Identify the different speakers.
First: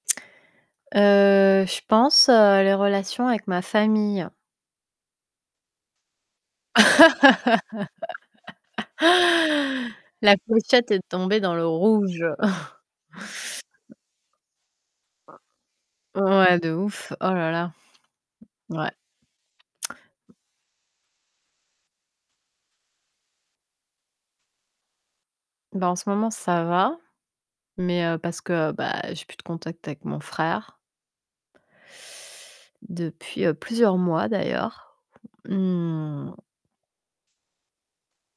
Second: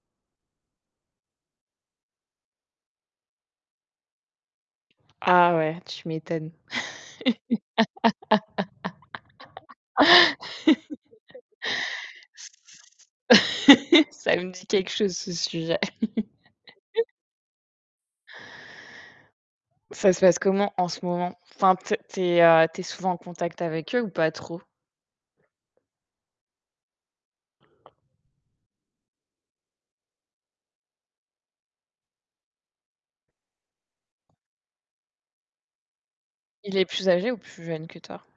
Speaker 1: Heu, je pense, heu, les relations avec ma famille.
Speaker 2: Ah ouais, tu m'étonnes.
Speaker 1: La clochette est tombée dans le rouge!
Speaker 2: Ça me dit quelque chose ce sujet.
Speaker 1: Ouais de ouf oh là là ouais.
Speaker 2: Ça se passe comment en ce moment? Enfin, t tu es heu, tu es souvent en contact avec eux ou pas trop?
Speaker 1: Bah en ce moment ça va, mais heu, parce que, bah j'ai plus de contact avec mon frère depuis heu, plusieurs mois d'ailleurs. Mmh
Speaker 2: Il est plus âgé ou plus jeune que toi?